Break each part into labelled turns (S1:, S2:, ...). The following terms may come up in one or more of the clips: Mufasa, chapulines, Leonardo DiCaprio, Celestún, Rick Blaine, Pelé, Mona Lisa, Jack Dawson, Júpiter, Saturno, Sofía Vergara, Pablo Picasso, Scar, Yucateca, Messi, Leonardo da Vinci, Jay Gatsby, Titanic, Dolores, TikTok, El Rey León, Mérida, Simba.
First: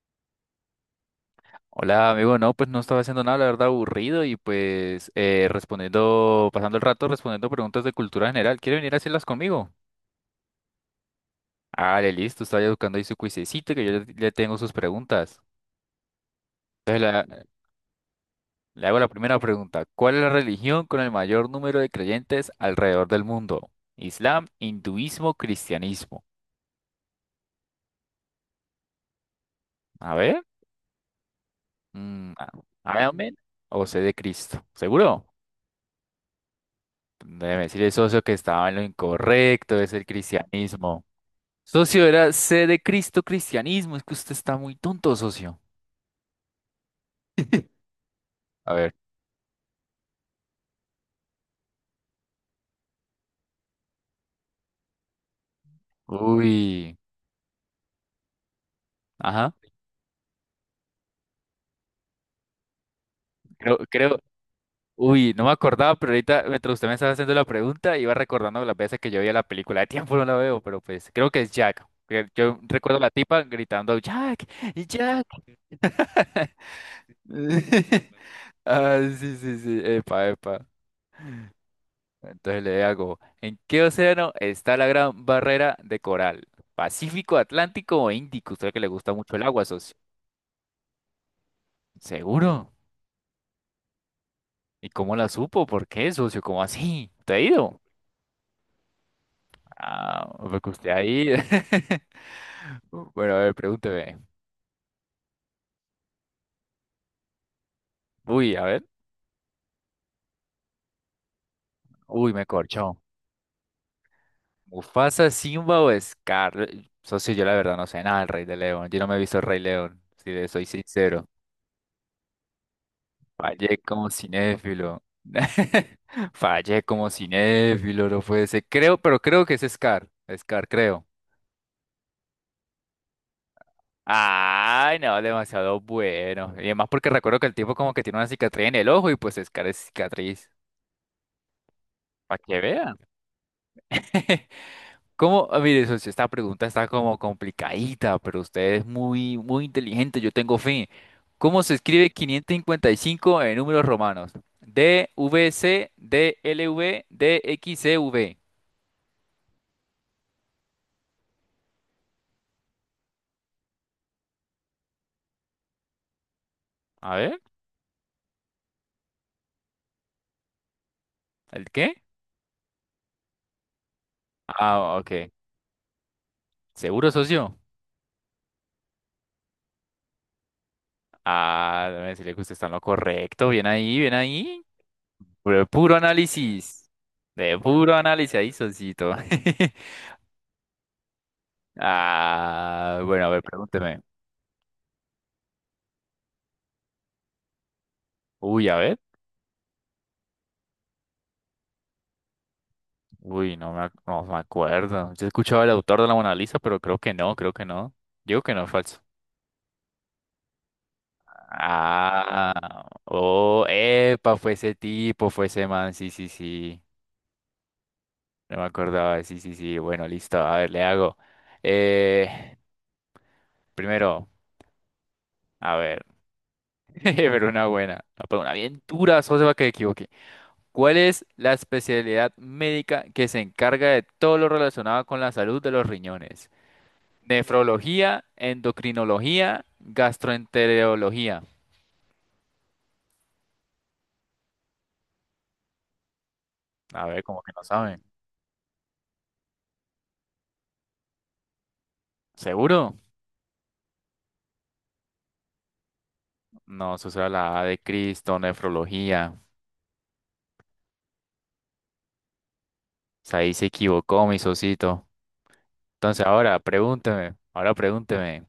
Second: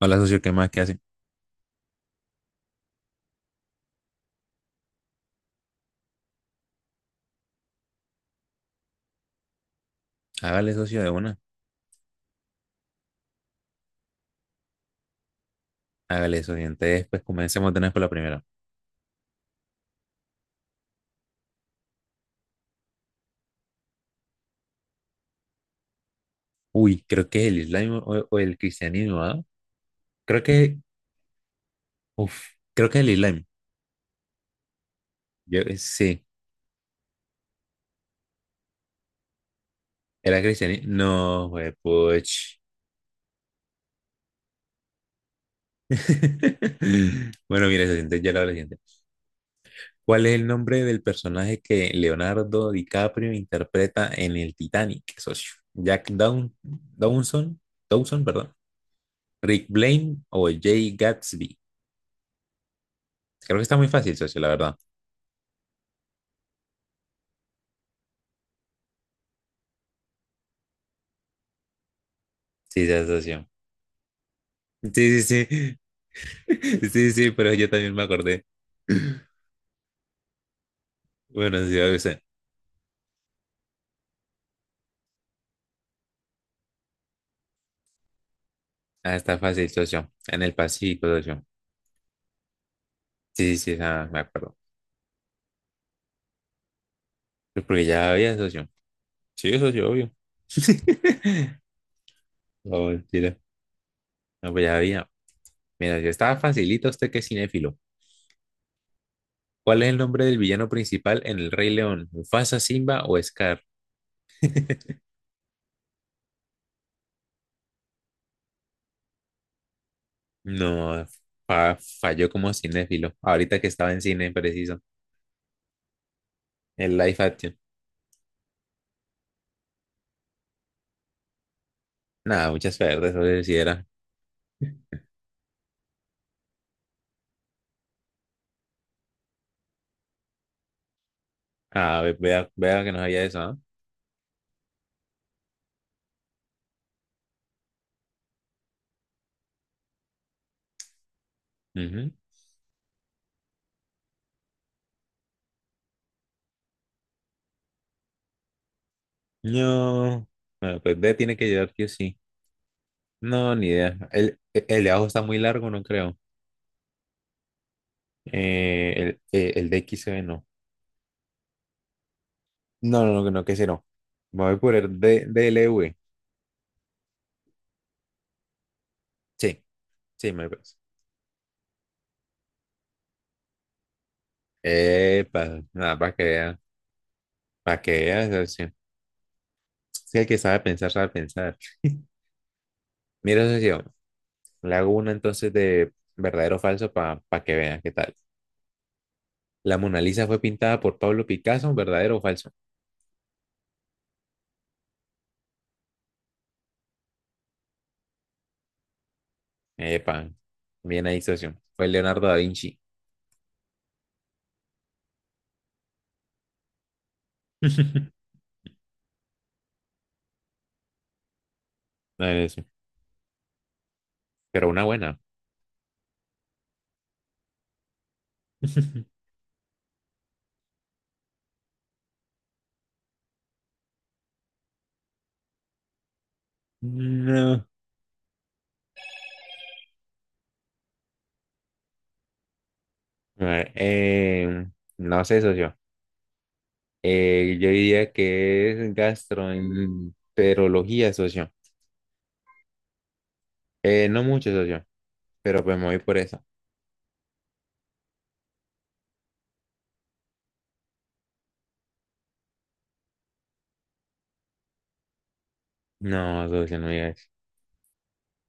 S1: Hola, socio, ¿qué más que hace?
S2: Hola, amigo. No, pues no estaba haciendo nada, la verdad, aburrido y pues respondiendo, pasando el rato respondiendo preguntas de cultura general. ¿Quiere venir a hacerlas conmigo?
S1: Hágale, socio, de una.
S2: Ah, listo, estaba ya buscando ahí su cuisecito que yo le tengo sus preguntas.
S1: Hágale, socio.
S2: Entonces
S1: Entonces, pues
S2: la-
S1: comencemos de una vez por la primera.
S2: Le hago la primera pregunta. ¿Cuál es la religión con el mayor número de creyentes alrededor del mundo? Islam, hinduismo, cristianismo.
S1: Uy, creo que es el Islam o el cristianismo, ¿ah?
S2: A ver.
S1: Creo que,
S2: mm,
S1: uf,
S2: a-
S1: creo que es el
S2: Amén
S1: Islam.
S2: o sé de Cristo. ¿Seguro?
S1: Yo, sí,
S2: Debe decirle, socio, que estaba en lo incorrecto, es el
S1: era cristianismo.
S2: cristianismo.
S1: No, güey,
S2: Socio, era
S1: puch.
S2: C de Cristo, cristianismo. Es que usted está muy tonto, socio.
S1: Bueno, mira, socio, entonces ya lo hago la
S2: A
S1: siguiente.
S2: ver.
S1: ¿Cuál es el nombre del personaje que Leonardo DiCaprio interpreta en el Titanic, socio? ¿Jack Down,
S2: Uy.
S1: Dawson? Dawson, perdón.
S2: Ajá.
S1: ¿Rick Blaine o Jay Gatsby? Creo que está
S2: Creo,
S1: muy fácil,
S2: creo.
S1: socio, la verdad.
S2: Uy, no me acordaba, pero ahorita mientras usted me estaba haciendo la pregunta, iba recordando las veces que yo veía la película. De tiempo no la veo, pero pues creo que es Jack. Que yo
S1: Sí,
S2: recuerdo a
S1: ya
S2: la tipa
S1: socio.
S2: gritando, Jack,
S1: Sí,
S2: Jack.
S1: sí, sí. Sí, sí, pero yo también me acordé.
S2: Ah, sí, sí, sí. Epa, epa.
S1: Bueno, sí, a veces.
S2: Entonces le hago, ¿en qué océano está la gran barrera de coral? ¿Pacífico, Atlántico o Índico? Usted que le gusta
S1: Ah,
S2: mucho
S1: está
S2: el agua,
S1: fácil,
S2: socio.
S1: socio. En el Pacífico, socio.
S2: ¿Seguro?
S1: Sí, sí, sí, ah, me acuerdo.
S2: ¿Y cómo la supo? ¿Por qué, socio? ¿Cómo así? ¿Te ha
S1: Pero
S2: ido?
S1: porque ya había, socio. Sí, socio, obvio.
S2: Ah, porque usted ahí.
S1: No,
S2: Bueno, a
S1: mentira.
S2: ver, pregúnteme.
S1: No, pues ya había. Mira, yo estaba facilito usted que es cinéfilo.
S2: Uy, a ver.
S1: ¿Cuál es el nombre del villano principal en El Rey León?
S2: Uy, me
S1: ¿Mufasa,
S2: corchó.
S1: Simba o Scar?
S2: ¿Mufasa, Simba o Scar? Socio, yo la verdad no sé nada del Rey de León. Yo no me he visto el Rey León, si le soy
S1: No,
S2: sincero.
S1: falló como cinéfilo. Ahorita que
S2: Fallé
S1: estaba en
S2: como
S1: cine, preciso.
S2: cinéfilo. Fallé
S1: El
S2: como
S1: live action.
S2: cinéfilo, no puede ser. Creo, pero creo que es Scar. Scar, creo.
S1: Nada, muchas verdes, eso se hiciera.
S2: Ay, no, demasiado bueno. Y además porque recuerdo que el tipo como que tiene una cicatriz en el ojo y pues Scar es cicatriz.
S1: Ah, ve-
S2: Para
S1: vea,
S2: que
S1: vea que
S2: vean.
S1: no sabía eso, ¿ah?
S2: Como, ah, mire, socio, esta pregunta está como complicadita, pero usted es muy, muy inteligente, yo tengo fe. ¿Cómo se escribe
S1: Ujú.
S2: 555 en números romanos? D, V, C, D, L, V, D, X, C, V.
S1: No. Bueno, pues B tiene que llegar que sí. No, ni idea. El de abajo está muy largo, no creo.
S2: A ver.
S1: El de XB no.
S2: ¿El qué?
S1: No, no, no, no, que ese no. Me voy por
S2: Ah,
S1: el D,
S2: ok.
S1: DLV.
S2: ¿Seguro, socio?
S1: Sí, sí, me parece.
S2: Ah, déjame decirle que usted está en lo correcto. Bien ahí, bien ahí.
S1: Epa,
S2: De puro
S1: nada, para que vea.
S2: análisis. De
S1: Para que
S2: puro
S1: vea,
S2: análisis ahí,
S1: socio. Sí,
S2: socito.
S1: sí, el que sabe pensar, sabe pensar.
S2: Ah, bueno, a ver,
S1: Mira, socio,
S2: pregúnteme.
S1: le hago una entonces de verdadero o falso para que vea qué tal.
S2: Uy, a ver.
S1: La Mona Lisa fue pintada por Pablo Picasso, ¿verdadero o falso?
S2: Uy, no me, ac- No me acuerdo. Yo he escuchado el autor de la Mona Lisa, pero creo que no, creo que no. Digo que no, es falso.
S1: Epa, bien ahí, socio. Fue Leonardo da Vinci.
S2: Ah, oh, epa, fue ese tipo, fue ese man, sí, sí, sí. No me acordaba, sí, sí, sí, bueno, listo, a ver, le hago.
S1: A ver,
S2: Eh,
S1: eso.
S2: primero,
S1: Pero una buena.
S2: a ver, pero una buena, no, pero una bien dura, solo se va a que me equivoque. ¿Cuál es la especialidad médica que se encarga de todo lo relacionado con la salud de los riñones?
S1: No.
S2: Nefrología, endocrinología, gastroenterología.
S1: A ver, no sé, socio.
S2: A ver, como que no
S1: Yo
S2: saben.
S1: diría que es gastroenterología, socio.
S2: ¿Seguro?
S1: No mucho, socio, pero pues me voy por eso.
S2: No, eso será la A de Cristo, nefrología. O sea, ahí se equivocó mi socito. Entonces
S1: No,
S2: ahora,
S1: socio, no digas eso.
S2: pregúnteme, ahora pregúnteme.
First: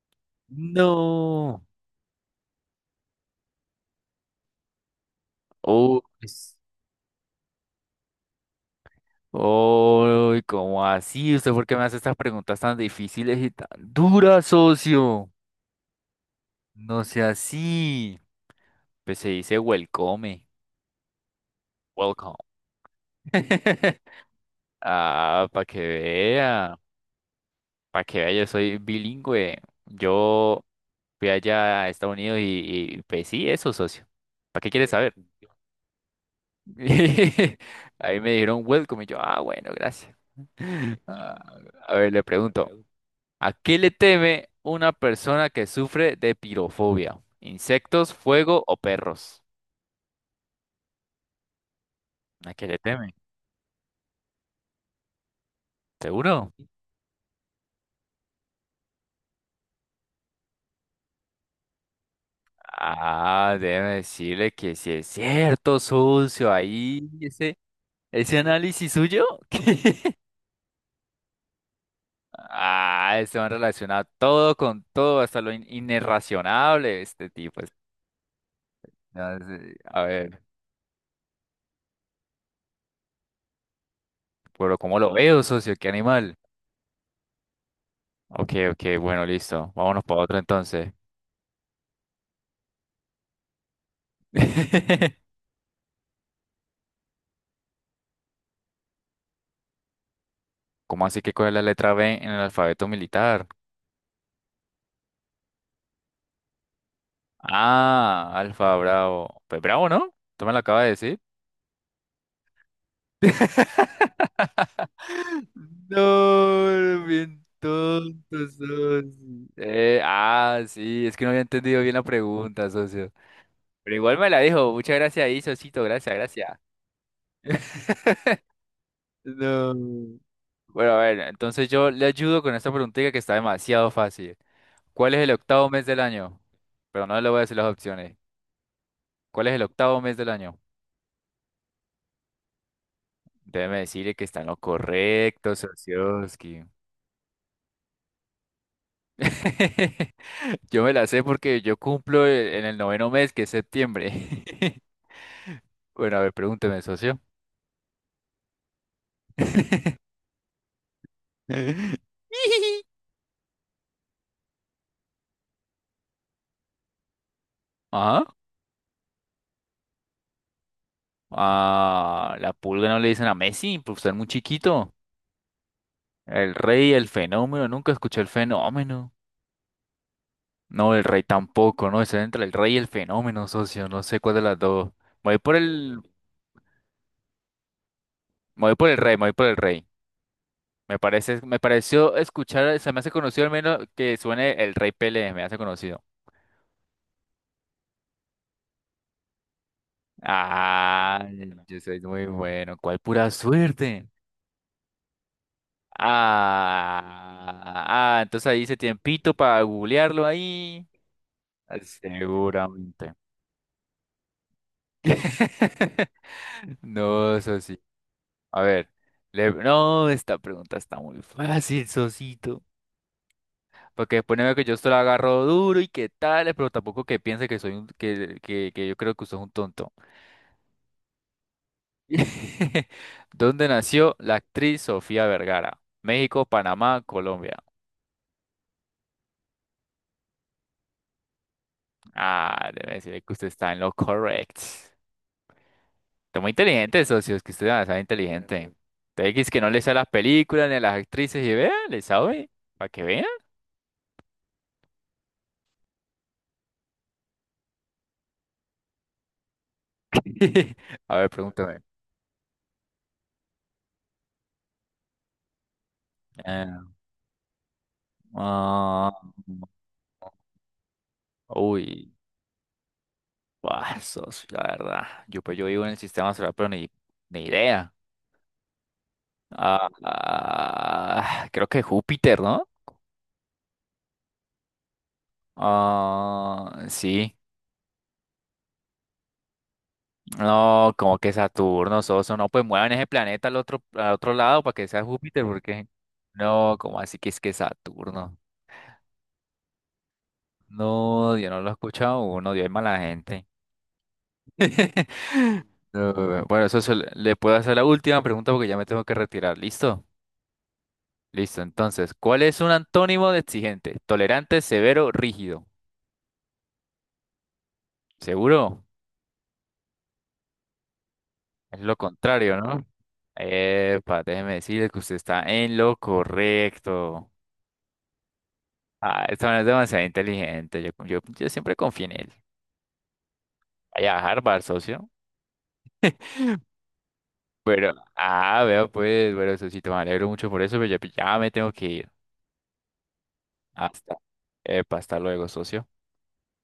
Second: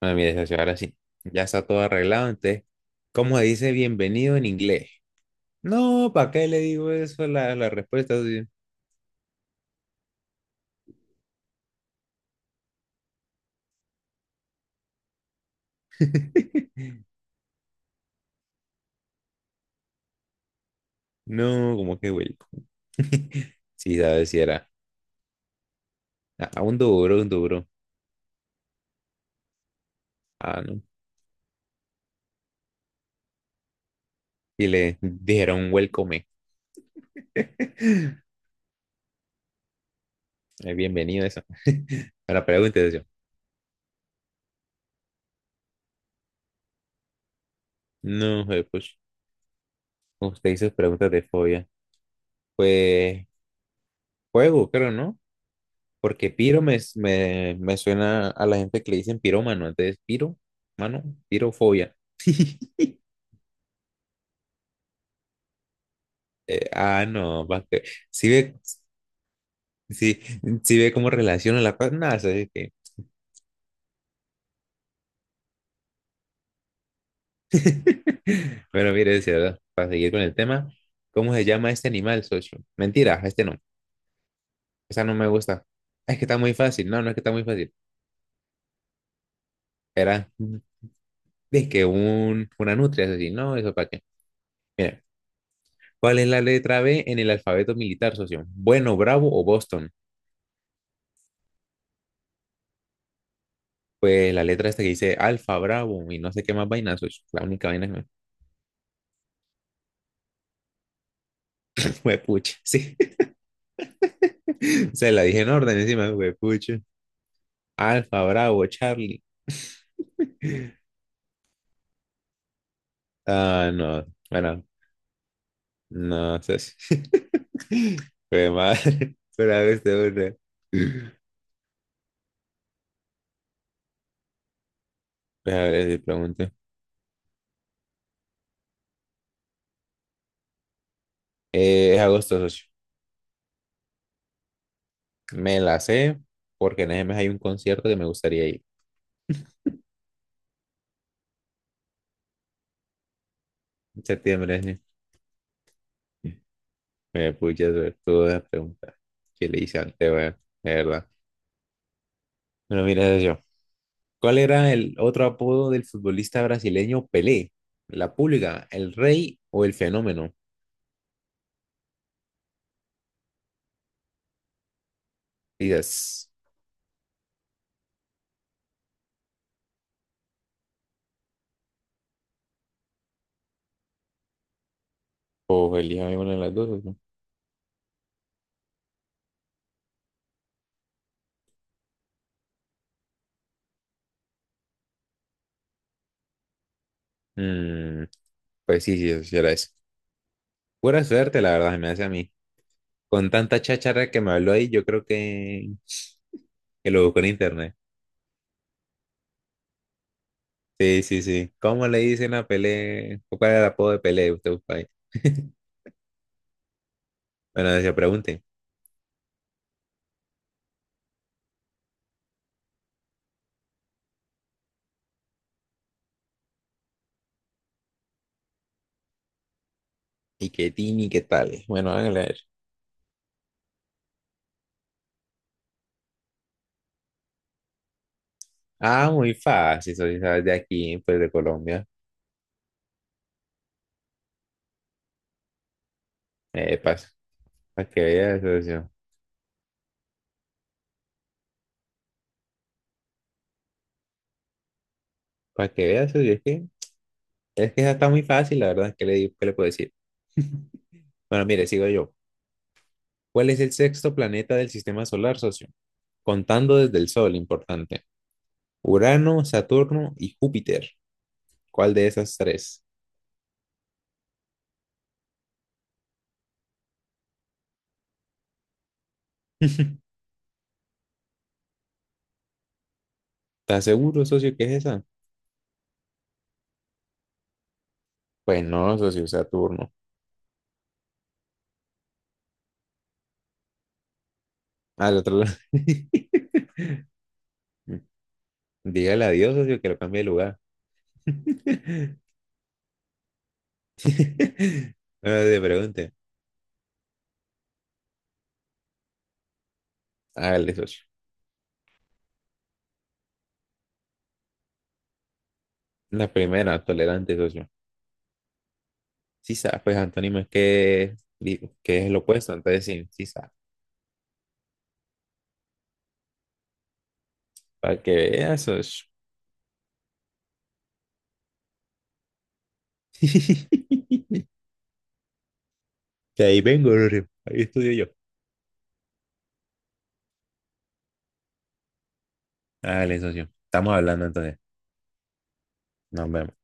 S1: Bueno, mire, socio, ahora sí. Ya
S2: No.
S1: está todo arreglado, entonces, ¿cómo dice bienvenido en inglés?
S2: Uy,
S1: No, ¿para qué
S2: s-
S1: le digo eso? La respuesta, socio.
S2: ¿Cómo así? ¿Usted por qué me hace estas preguntas tan difíciles y tan duras, socio? No sea así. Pues se dice welcome.
S1: No, como que
S2: Welcome.
S1: welcome. Sí, sabes si era.
S2: Ah, para que
S1: A un
S2: vea.
S1: duro, un duro.
S2: Para que vea, yo soy bilingüe.
S1: Ah,
S2: Yo
S1: no.
S2: fui allá a Estados Unidos y pues sí, eso, socio. ¿Para
S1: Y
S2: qué quieres
S1: le
S2: saber?
S1: dijeron welcome.
S2: Ahí me dijeron welcome y yo, ah, bueno, gracias.
S1: Bienvenido
S2: Ah,
S1: eso.
S2: a ver, le
S1: Ahora
S2: pregunto.
S1: pregúntese yo.
S2: ¿A qué le teme una persona que sufre de pirofobia? ¿Insectos,
S1: No,
S2: fuego o
S1: pues,
S2: perros?
S1: usted hizo preguntas de fobia.
S2: ¿A qué le teme?
S1: Pues, juego, creo, ¿no? Porque
S2: ¿Seguro?
S1: piro me suena a la gente que le dicen pirómano. Entonces, piro, mano, pirofobia.
S2: Ah, déjeme decirle que si es cierto, sucio,
S1: Eh, ah,
S2: ahí
S1: no,
S2: ese,
S1: si
S2: ese
S1: ve,
S2: análisis suyo.
S1: si, si ve cómo relaciona la cosa. Nada,
S2: Ah, este man relaciona todo con todo, hasta inirracionable, este tipo. Es-
S1: bueno, mire, decía,
S2: no
S1: ¿verdad?
S2: sé,
S1: Para
S2: A
S1: seguir con el
S2: ver,
S1: tema, ¿cómo se llama este animal, socio? Mentira, este no,
S2: pero ¿cómo
S1: esa
S2: lo
S1: no me
S2: veo,
S1: gusta.
S2: socio? ¿Qué
S1: Es que
S2: animal?
S1: está muy fácil, no, no es que está muy fácil.
S2: Ok, ok, bueno, listo. Vámonos para
S1: Era,
S2: otro entonces.
S1: es que una nutria, es decir, no, eso para qué. Mira, ¿cuál es la letra B en el alfabeto militar, socio? Bueno, Bravo o Boston.
S2: ¿Cómo así que cuál es la letra B en el alfabeto militar?
S1: Pues la letra esta que dice Alfa, Bravo y no sé qué más vaina, socio. La única vaina que me...
S2: Ah, Alfa Bravo. Pues Bravo, ¿no? Tú me lo acabas de decir.
S1: Fue pucha, sí. Se la dije en orden encima, fue pucha.
S2: No, bien
S1: Alfa,
S2: tonto.
S1: Bravo, Charlie.
S2: Ah, sí, es que no había entendido bien la pregunta, socio.
S1: Ah,
S2: Pero
S1: no,
S2: igual me la
S1: bueno,
S2: dijo. Muchas gracias ahí, socito. Gracias,
S1: no,
S2: gracias.
S1: ¿sabes? Fue madre. Pero a
S2: No.
S1: ver, te una.
S2: Bueno, a ver,
S1: Pues,
S2: entonces yo le ayudo con esta preguntita que está demasiado fácil. ¿Cuál es el
S1: a
S2: octavo mes
S1: ver, si
S2: del año?
S1: pregunto.
S2: Pero no le voy a decir las opciones. ¿Cuál es el octavo mes del año?
S1: Es agosto, socio.
S2: Déjeme decirle que está en lo correcto,
S1: Me la sé
S2: Socioski.
S1: porque en ese mes hay un concierto que me gustaría ir.
S2: Yo me la sé porque yo cumplo en el noveno mes, que es
S1: En
S2: septiembre.
S1: septiembre, sí.
S2: Bueno, a ver, pregúnteme, socio.
S1: Me pucha sobre todas las preguntas que le hice antes, weón. De verdad. Bueno, mira, socio. ¿Cuál era el otro apodo del futbolista brasileño Pelé? ¿La
S2: Ajá.
S1: pulga, el rey o el fenómeno?
S2: Ah, la pulga no le dicen a Messi, pues está muy chiquito.
S1: Dices,
S2: El rey, el fenómeno, nunca escuché el fenómeno. No, el rey tampoco, ¿no? Está entre el rey y el fenómeno, socio. No sé cuál de las dos. Me voy por
S1: o
S2: el,
S1: elija alguna de las dos, socio.
S2: me voy por el rey. Me parece, me pareció escuchar, se me hace conocido al menos que suene el Rey Pelé, me hace conocido.
S1: Mm, pues sí, sí, socio, era eso. Pura
S2: Ah,
S1: suerte, la verdad, se
S2: yo
S1: me
S2: soy
S1: hace a
S2: muy
S1: mí.
S2: bueno. ¿Cuál pura
S1: Con tanta
S2: suerte?
S1: cháchara que me habló ahí, yo creo que, lo buscó en internet.
S2: Ah, ah, entonces ahí hice tiempito para googlearlo ahí.
S1: Sí, sí, sí.
S2: Ah,
S1: ¿Cómo le dicen a
S2: seguramente.
S1: Pelé? ¿Cuál era el apodo de Pelé? Usted busca ahí.
S2: No,
S1: Bueno,
S2: Sosi.
S1: se pregunte.
S2: A ver, no, esta pregunta está muy fácil, Sosito. Porque después no veo que yo esto lo agarro duro y qué tal, pero tampoco que piense que soy un, que yo creo que usted es un tonto.
S1: ¿Y qué tini, qué tal? Bueno, háganle a ver.
S2: ¿Dónde nació la actriz Sofía Vergara? México, Panamá, Colombia.
S1: Ah, muy fácil, soy, ¿sabes? De aquí, pues de Colombia.
S2: Ah, debe decir que usted está en lo correcto. Está muy inteligente,
S1: Pasa.
S2: socio, es que usted es
S1: Para
S2: demasiado
S1: que vea eso,
S2: inteligente.
S1: socio.
S2: Usted dice que no le sabe las películas ni a las actrices y vea, le sabe, para que vean.
S1: Para que vea eso, es que esa está muy fácil, la verdad, ¿qué le puedo decir?
S2: A ver,
S1: Bueno, mire,
S2: pregúntame.
S1: sigo yo. ¿Cuál es el sexto planeta del sistema solar, socio?
S2: Eh,
S1: Contando desde el Sol, importante.
S2: ah,
S1: Urano, Saturno y Júpiter. ¿Cuál de
S2: uy,
S1: esas tres?
S2: buah, socio, la verdad. Yo, pues, yo vivo en el sistema solar, pero ni idea. Ah, ah, creo que Júpiter, ¿no?
S1: ¿Estás seguro, socio, que es esa?
S2: Ah, sí.
S1: Pues no, socio, Saturno.
S2: No, como que Saturno, Soso, no, pues muevan ese planeta al otro lado para que sea
S1: Al otro
S2: Júpiter,
S1: lado.
S2: porque no, como así que es que Saturno.
S1: Dígale adiós, socio, que lo cambie de lugar.
S2: No, yo no lo he escuchado uno, Dios es mala gente.
S1: No te
S2: No,
S1: pregunte.
S2: bueno, eso se le puedo hacer la última pregunta porque ya me tengo que retirar. ¿Listo?
S1: Hágale, socio.
S2: Listo. Entonces, ¿cuál es un antónimo de exigente? Tolerante, severo, rígido.
S1: La primera, tolerante, socio.
S2: ¿Seguro?
S1: Sí sabe, pues antónimo es que,
S2: Es lo
S1: que es lo opuesto,
S2: contrario,
S1: entonces
S2: ¿no?
S1: sí, sí sabe.
S2: Epa, déjeme decirle que usted está en lo correcto.
S1: Para que veas, socio.
S2: Ah, esta man es demasiado inteligente. Yo siempre confío en él. Vaya a Harvard, socio.
S1: Que ahí vengo, socio. Ahí
S2: Pero,
S1: estudio yo.
S2: ah, vea pues, bueno, socito, me alegro mucho por eso, pero ya me tengo que ir.
S1: Hágale, socio. Estamos
S2: Hasta,
S1: hablando entonces.
S2: epa, hasta luego, socio.
S1: Nos vemos.